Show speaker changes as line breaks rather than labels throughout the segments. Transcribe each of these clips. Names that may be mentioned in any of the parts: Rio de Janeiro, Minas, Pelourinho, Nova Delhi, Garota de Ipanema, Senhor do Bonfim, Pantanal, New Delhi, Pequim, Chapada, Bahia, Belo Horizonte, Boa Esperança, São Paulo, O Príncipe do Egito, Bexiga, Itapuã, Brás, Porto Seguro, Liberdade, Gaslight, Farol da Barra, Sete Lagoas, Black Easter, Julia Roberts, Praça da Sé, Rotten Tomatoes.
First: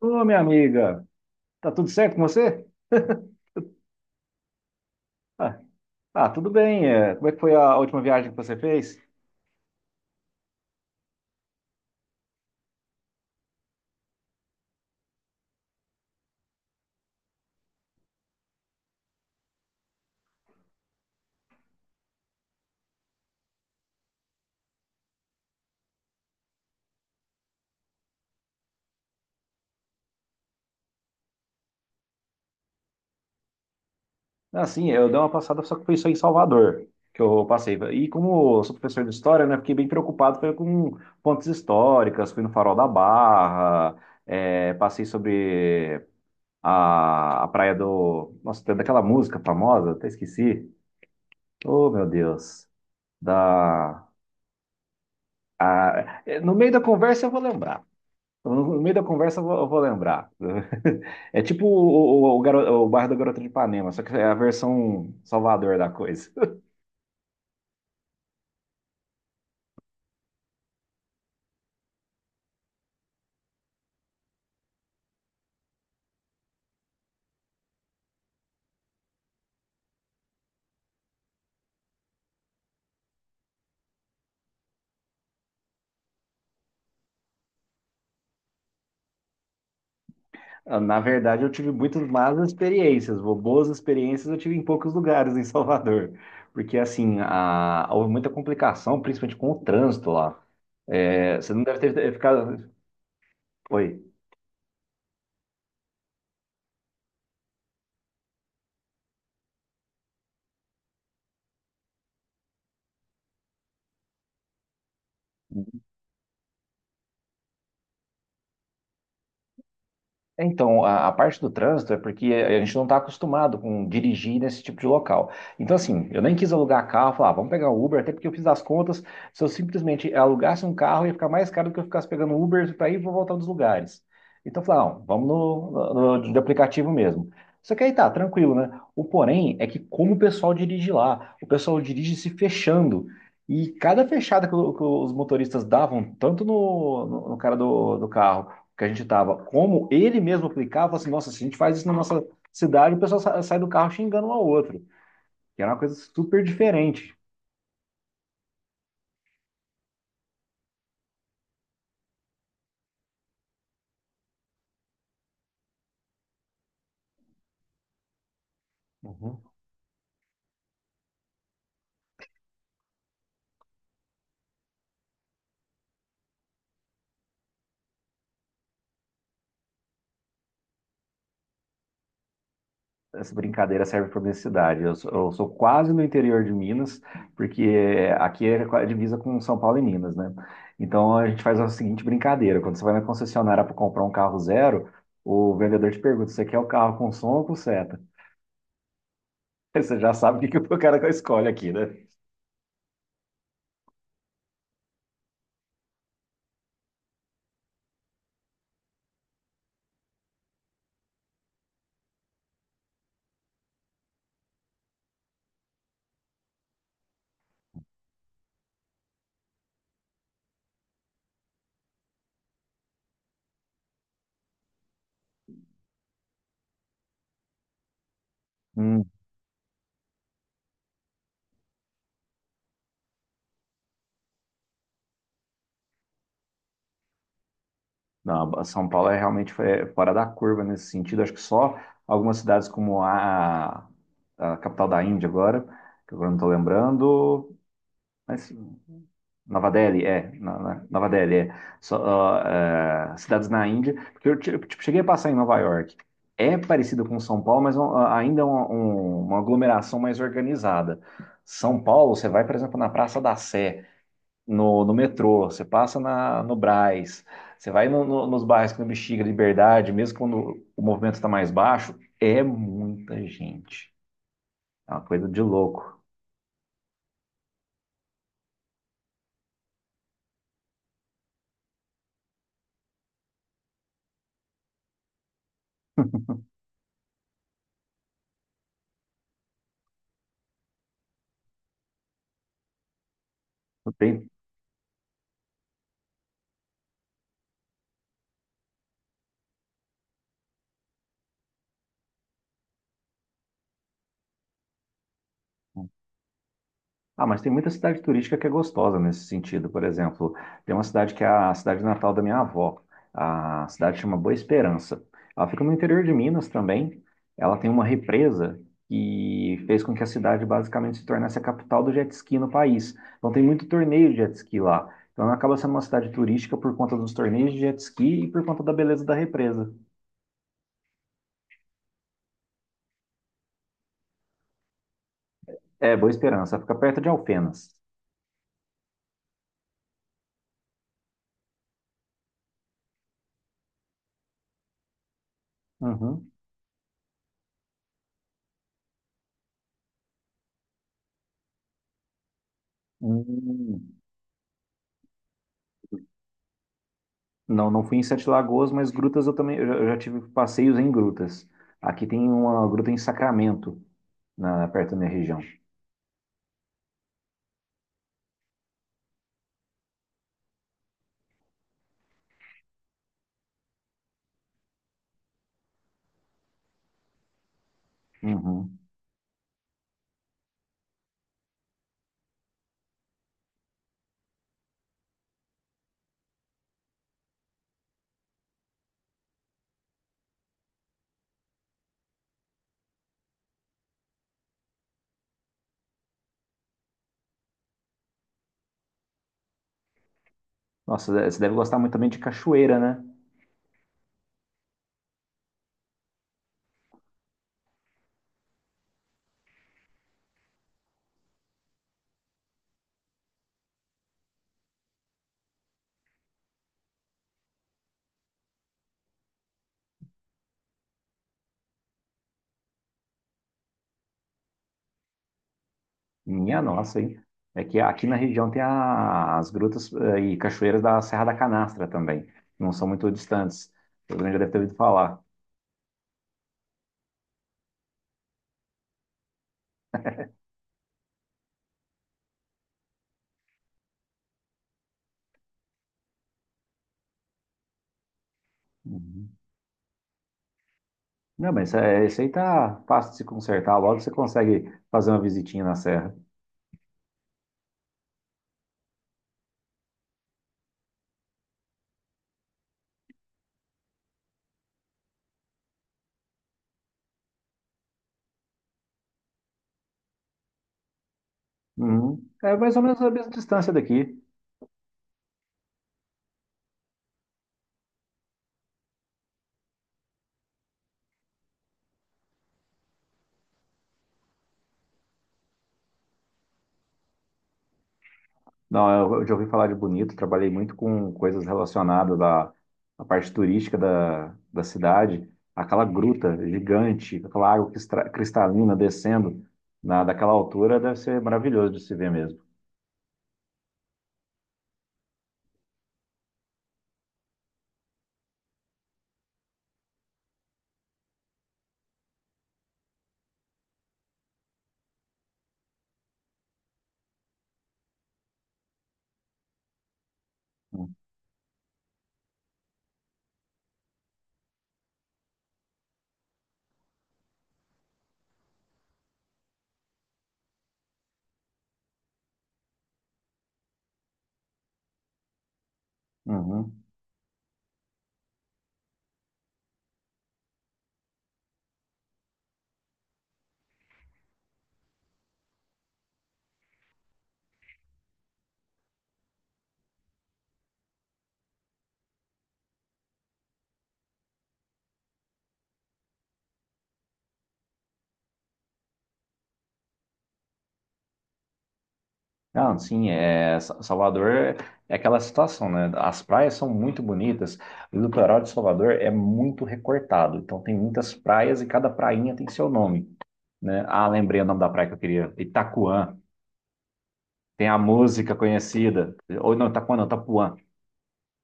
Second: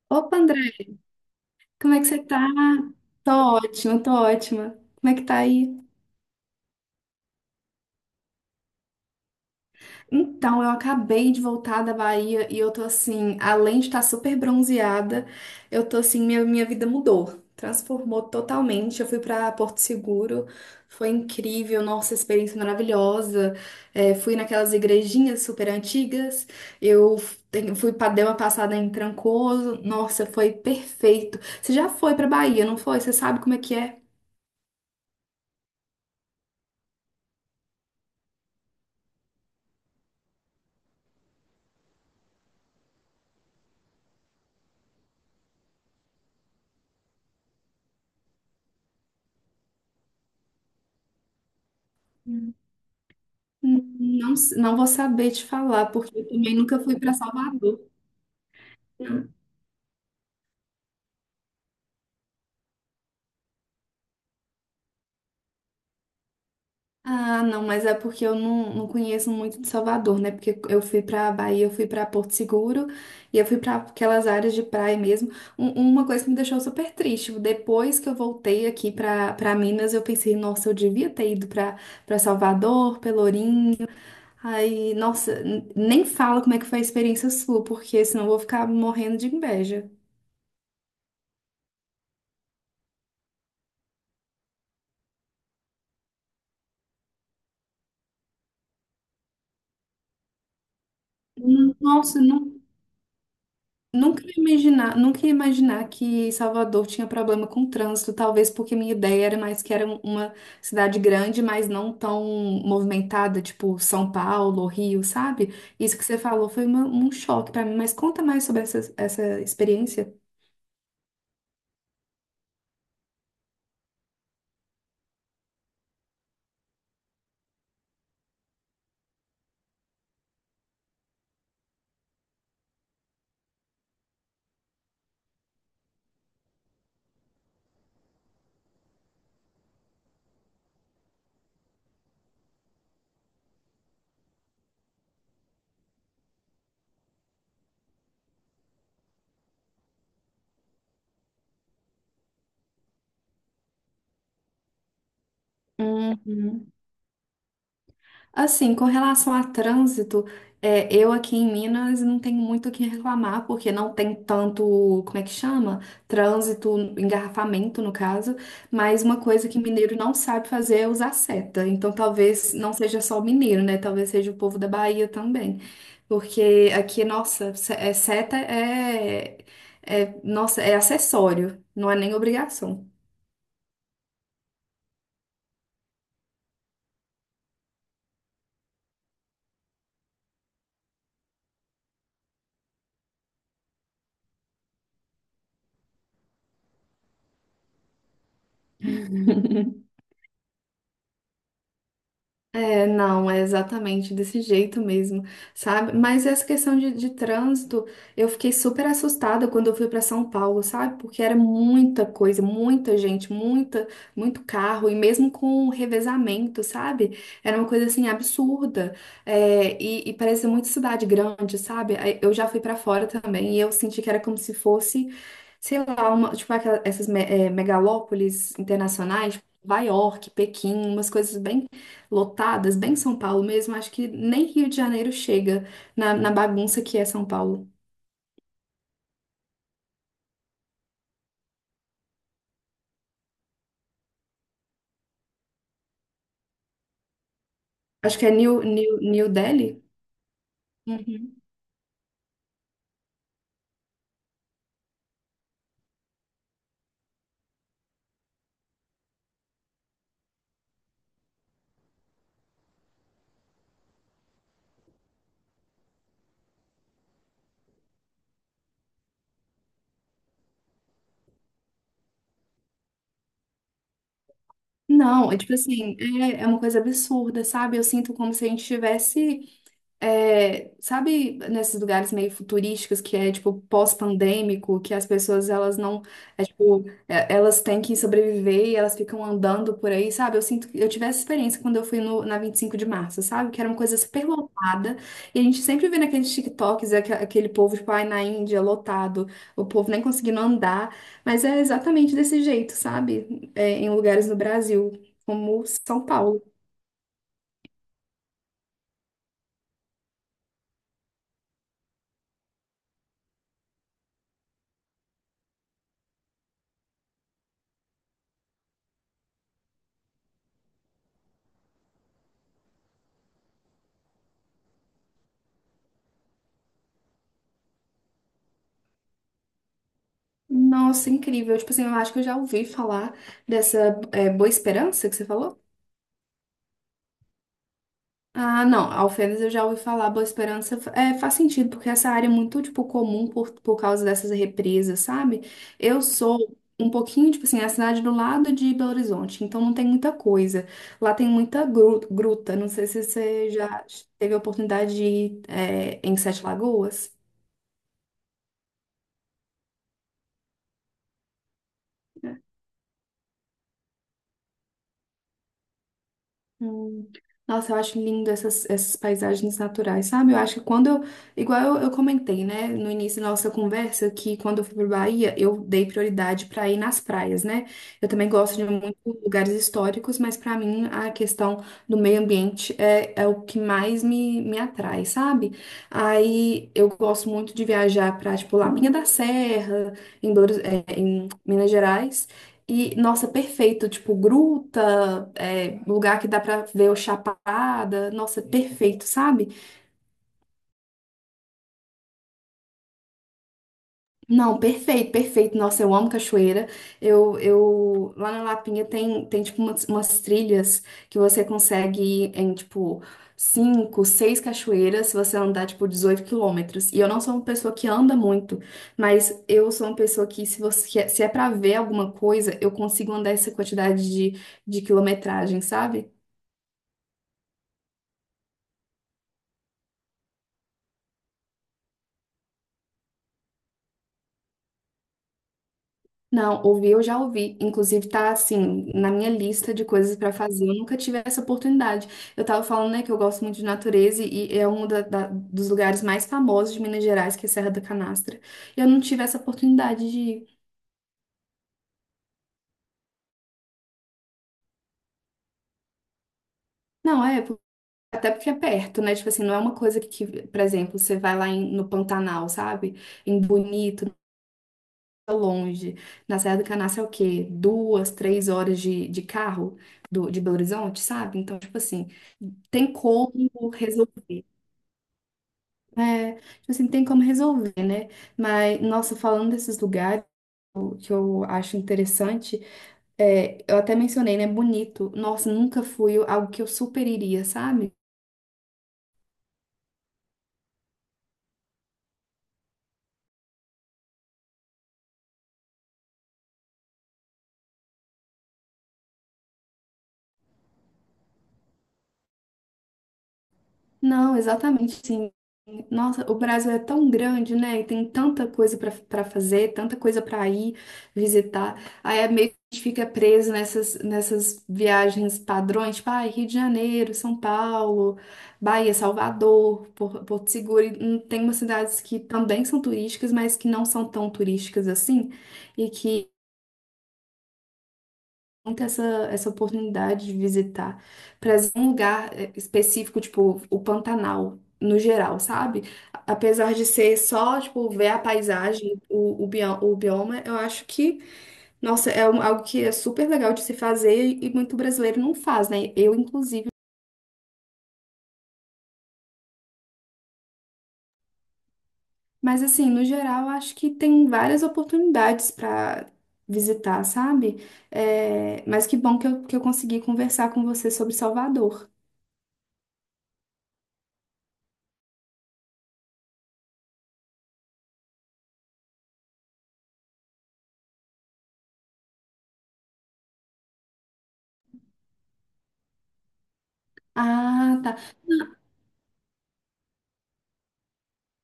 Ô,
Opa,
minha
André,
amiga, tá tudo
como é que
certo
você
com
tá?
você?
Tô ótima, tô ótima. Como é que tá
Ah,
aí?
tudo bem. Como é que foi a última viagem que você fez?
Então, eu acabei de voltar da Bahia e eu tô assim, além de estar super bronzeada, eu tô assim, minha vida mudou, transformou totalmente. Eu fui pra Porto Seguro, foi incrível, nossa, experiência maravilhosa. Fui naquelas igrejinhas super antigas, eu te- fui pra, dei uma passada em Trancoso, nossa, foi perfeito. Você já foi pra Bahia, não foi? Você sabe como é que é?
Ah, sim, eu dei uma passada, só que foi só em Salvador que eu passei. E como eu sou professor de história, né, fiquei bem preocupado foi com pontes históricas, fui no Farol da Barra, passei sobre a praia do... Nossa, tem daquela música famosa, até esqueci. Oh, meu Deus. Da...
Não, não vou saber te falar, porque eu
No
também
meio
nunca
da
fui para
conversa eu vou
Salvador.
lembrar. No meio da conversa eu vou lembrar. É tipo o bairro da Garota de Ipanema, só que é a versão Salvador da coisa.
Ah, não, mas é porque eu não conheço muito de Salvador, né? Porque eu fui para Bahia, eu fui para Porto Seguro e eu fui para aquelas áreas de praia mesmo. Uma coisa que me deixou super triste, depois que eu voltei aqui para Minas, eu pensei, nossa, eu devia ter ido para Salvador, Pelourinho. Aí, nossa, nem fala como é que foi a experiência sua, porque senão eu vou ficar morrendo de inveja.
Na verdade, eu tive muitas más experiências, boas experiências eu tive em poucos lugares em Salvador. Porque, assim, houve muita complicação, principalmente com o trânsito lá. É, você não deve ter
Nossa, não.
ficado. Oi.
Nunca ia imaginar, nunca ia imaginar que Salvador tinha problema com trânsito, talvez porque minha ideia era mais que era uma cidade grande, mas não tão movimentada, tipo São Paulo, Rio, sabe? Isso que você falou foi uma- um choque pra mim, mas conta mais sobre essa experiência.
Então, a parte do trânsito é porque a gente não está acostumado com dirigir nesse tipo de local. Então, assim, eu nem quis alugar carro, falar, "Ah, vamos pegar um Uber, até porque eu fiz as contas. Se eu simplesmente alugasse um carro, ia ficar mais caro do que eu ficasse pegando um Uber para ir e voltar dos lugares. Então, eu falei, "Ah, não, vamos de aplicativo mesmo. Só que aí tá, tranquilo, né? O porém é que como o pessoal dirige lá, o pessoal dirige se fechando. E cada fechada que os motoristas davam, tanto no cara do carro que a gente estava, como ele mesmo aplicava, assim, nossa, se a gente faz isso na nossa cidade, o pessoal sai do carro xingando um ao outro, que era uma coisa super
Uhum.
diferente.
Assim, com relação a trânsito, eu aqui em Minas não tenho muito o que reclamar, porque não tem tanto, como é que chama? Trânsito, engarrafamento no caso, mas uma
Uhum.
coisa que mineiro não sabe fazer é usar seta. Então talvez não seja só o mineiro, né? Talvez seja o povo da Bahia também. Porque aqui, nossa, é, seta é, nossa, é acessório, não é nem obrigação.
Essa brincadeira serve para minha cidade. Eu sou quase no interior de Minas, porque aqui é a divisa com São Paulo e Minas, né? Então a gente faz a seguinte brincadeira: quando você vai na concessionária para comprar um carro zero, o vendedor te pergunta: você quer o carro com som ou com seta? Aí você já sabe o que que o cara escolhe aqui, né?
É, não, é exatamente desse jeito mesmo, sabe? Mas essa questão de trânsito, eu fiquei super assustada quando eu fui para São Paulo, sabe? Porque era muita coisa, muita gente, muita, muito carro, e mesmo com o revezamento, sabe? Era uma coisa assim absurda. E parece muito cidade grande, sabe? Aí eu já fui para fora também e eu senti que era como se fosse, sei lá, uma, tipo aquela- essas megalópolis internacionais, tipo, Nova York, Pequim, umas coisas bem lotadas, bem São Paulo mesmo, acho que nem Rio de Janeiro chega na, na bagunça que é São Paulo.
Não, a São Paulo é realmente foi fora da curva nesse sentido. Acho que só algumas cidades como a capital da Índia agora, que agora não estou lembrando,
Acho que é
mas
New
Nova
Delhi?
Delhi, Nova Delhi,
Uhum.
é. Só, cidades na Índia, porque tipo, cheguei a passar em Nova York. É parecido com São Paulo, mas ainda é uma aglomeração mais organizada. São Paulo, você vai, por exemplo, na Praça da Sé, no metrô, você passa no Brás, você vai nos bairros que no Bexiga, Liberdade, mesmo quando o movimento está mais baixo, é muita gente. É uma coisa
Não, é
de
tipo assim,
louco.
é, é uma coisa absurda, sabe? Eu sinto como se a gente tivesse. É, sabe nesses lugares meio futurísticos que é tipo pós-pandêmico, que as pessoas elas não, tipo, elas têm que sobreviver e elas ficam andando por aí, sabe? Eu sinto que eu tive essa experiência quando eu fui no, na 25 de março, sabe? Que era uma
Não
coisa super
tem.
lotada e a gente sempre vê naqueles TikToks aquele povo, tipo, ai, na Índia, lotado, o povo nem conseguindo andar, mas é exatamente desse jeito, sabe? Em lugares no Brasil, como São Paulo.
Ah, mas tem muita cidade turística que é gostosa nesse sentido. Por exemplo, tem uma cidade que é a cidade natal da minha avó. A cidade chama Boa Esperança. Ela fica no interior de Minas também. Ela tem uma represa que fez com que a cidade basicamente se tornasse a capital do jet ski no país. Então tem muito torneio de jet ski lá. Então ela acaba sendo uma cidade turística por conta dos torneios de jet ski e por conta da beleza da represa.
Nossa, incrível. Tipo assim, eu acho que eu já ouvi falar dessa, Boa Esperança que você falou.
É, Boa Esperança. Ela fica perto de Alfenas.
Ah, não, Alfenas eu já ouvi falar, Boa Esperança, faz sentido, porque essa área é muito, tipo, comum por causa dessas represas, sabe? Eu
Uhum.
sou um pouquinho, tipo assim, é a cidade do lado de Belo Horizonte, então não tem muita coisa. Lá tem muita gruta, não sei se você
Hum.
já teve a oportunidade de ir, em Sete Lagoas.
Não, não fui em Sete Lagoas, mas grutas eu já tive passeios em grutas. Aqui tem uma gruta em Sacramento, perto da minha região.
Hum. Nossa, eu acho lindo essas, essas paisagens naturais, sabe? Eu acho que quando eu. Igual eu comentei, né, no início da nossa conversa, que quando eu fui para Bahia, eu dei prioridade para ir nas praias, né? Eu também gosto de
Uhum.
muitos lugares históricos, mas para mim a questão do meio ambiente é o que mais me atrai, sabe? Aí eu gosto muito de viajar para, tipo, Lapinha da Serra, em Minas Gerais. E, nossa, perfeito. Tipo, gruta, é, lugar que dá pra ver o Chapada. Nossa, perfeito, sabe?
Nossa, você deve gostar muito também de cachoeira, né?
Não, perfeito, perfeito. Nossa, eu amo cachoeira. Eu, lá na Lapinha tem, tem tipo, umas trilhas que você consegue ir em, tipo, cinco, seis cachoeiras se você andar, tipo, 18 quilômetros. E eu não sou uma pessoa que anda muito, mas eu sou uma pessoa que, se você, se é pra ver alguma coisa, eu consigo andar essa quantidade de quilometragem, sabe?
Minha nossa, hein? É que aqui na região tem as grutas e cachoeiras da Serra da Canastra também. Não são muito distantes. Todo mundo já deve ter ouvido falar.
Não, ouvir eu já ouvi. Inclusive, tá assim, na minha lista de coisas pra fazer. Eu nunca tive essa oportunidade. Eu tava falando, né, que eu gosto muito de natureza e é um dos lugares mais famosos de Minas Gerais, que é a Serra da Canastra. E eu não tive
Uhum.
essa oportunidade de ir.
Não, mas isso, isso aí tá fácil de se consertar. Logo você consegue fazer uma visitinha na serra.
Não, é, até porque é perto, né? Tipo assim, não é uma coisa que, por exemplo, você vai lá em- no Pantanal, sabe? Em Bonito, longe. Na Serra do Canastra é o quê? 2, 3 horas de carro de Belo Horizonte, sabe? Então, tipo assim,
Uhum. É mais ou
tem
menos a mesma
como
distância daqui.
resolver. É, tipo assim, tem como resolver, né? Mas, nossa, falando desses lugares, o que eu acho interessante, é, eu até mencionei, né? Bonito. Nossa, nunca fui algo que eu super iria, sabe?
Não, eu já ouvi falar de Bonito, trabalhei muito com coisas relacionadas à, à parte turística da cidade, aquela gruta gigante, aquela água que cristalina descendo daquela altura deve ser maravilhoso de se ver mesmo.
Não, exatamente, sim. Nossa, o Brasil é tão grande, né? E tem tanta coisa para fazer, tanta coisa para ir visitar. Aí é meio que a gente fica preso nessas, viagens padrões, tipo, ah, Rio de Janeiro, São Paulo, Bahia, Salvador, Porto Seguro. E tem umas cidades que também são turísticas, mas que não são tão turísticas assim, e que ter essa, essa oportunidade de visitar para um lugar, específico, tipo o Pantanal, no geral, sabe? Apesar
Uhum.
de ser só, tipo, ver a paisagem, o bioma, eu acho que, nossa, é algo que é super legal de se fazer e muito brasileiro não faz, né? Eu, inclusive. Mas, assim, no geral, eu acho que tem várias oportunidades para visitar, sabe? Mas que bom que eu consegui conversar com você sobre Salvador.
Não, sim, Salvador é é aquela situação, né? As praias são muito bonitas, o litoral de Salvador é muito recortado, então tem muitas praias e cada prainha tem seu nome, né? Ah, lembrei o nome da praia que eu queria, Itacoan. Tem a
Ah, tá.
música conhecida. Ou não, Itapuã não, Itapuã.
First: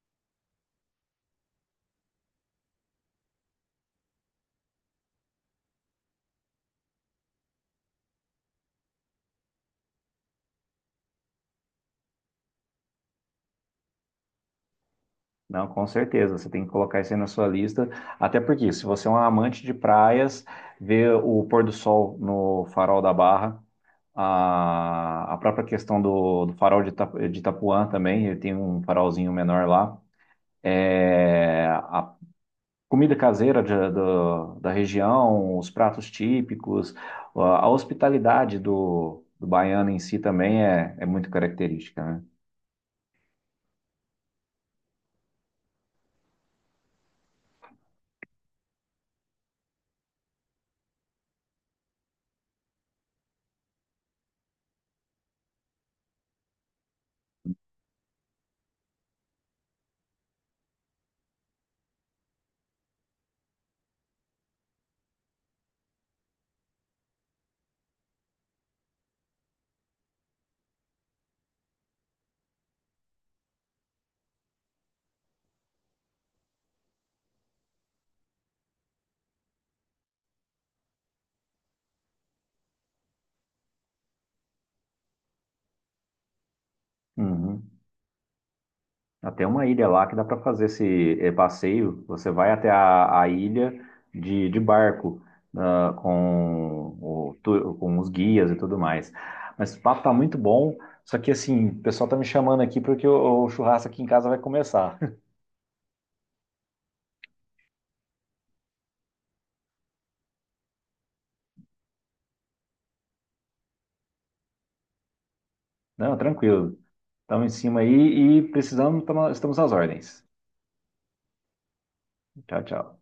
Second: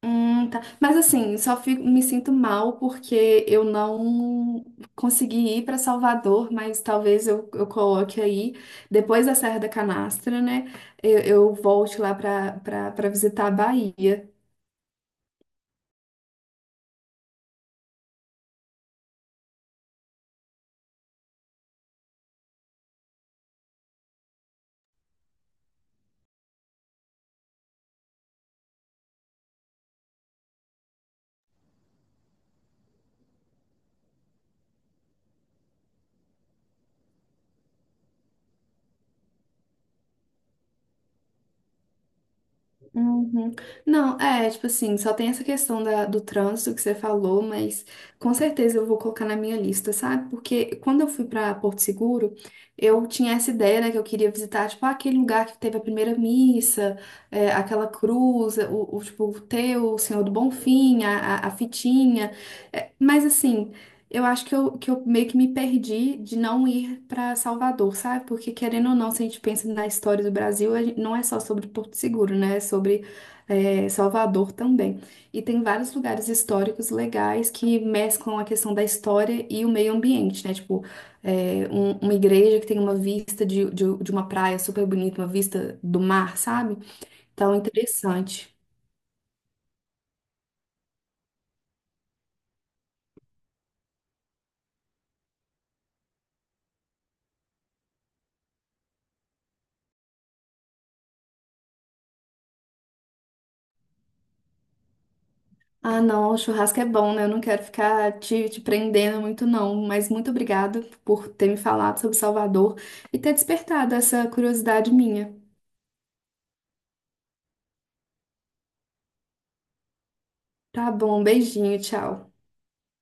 Tá. Mas assim, só fico, me sinto mal porque eu não consegui ir para Salvador, mas talvez eu coloque aí, depois da Serra da Canastra, né? Eu volte lá para visitar a Bahia.
Não, com certeza. Você tem que colocar isso aí na sua lista. Até porque, se você é um amante de praias, ver o pôr do sol no farol da Barra, a própria questão do farol de, de Itapuã também, ele tem um farolzinho menor lá. É, a comida caseira da região, os pratos típicos, a hospitalidade do baiano em si também é muito característica, né?
Uhum. Não, é, tipo assim, só tem essa questão do trânsito que você falou, mas com certeza eu vou colocar na minha lista, sabe? Porque quando eu fui pra Porto Seguro, eu tinha essa ideia, né, que eu queria visitar, tipo, aquele lugar que teve a primeira missa, é, aquela cruz, o, tipo, o Senhor do Bonfim, a fitinha. É, mas assim. Eu acho que eu meio que me perdi de não ir para Salvador, sabe? Porque querendo ou não, se a gente pensa na história do Brasil, não é só sobre Porto Seguro, né? É sobre, Salvador também. E tem vários lugares históricos legais que mesclam a questão da história e o meio ambiente, né? Tipo, é, uma igreja que tem uma vista de uma praia super bonita, uma vista do mar, sabe? Então,
Uhum.
interessante.
Até uma ilha lá que dá para fazer esse passeio. Você vai até a ilha de barco, ah, com, com os guias e tudo mais. Mas o papo tá muito bom. Só que assim, o pessoal tá me chamando aqui porque o churrasco aqui em casa vai começar.
Ah, não, o churrasco é bom, né? Eu não quero ficar te, prendendo muito, não. Mas muito obrigada por ter me falado sobre Salvador e ter despertado essa curiosidade minha.
Não, tranquilo. Estamos em cima aí e estamos às ordens.
Tá bom, beijinho, tchau.
Tchau, tchau.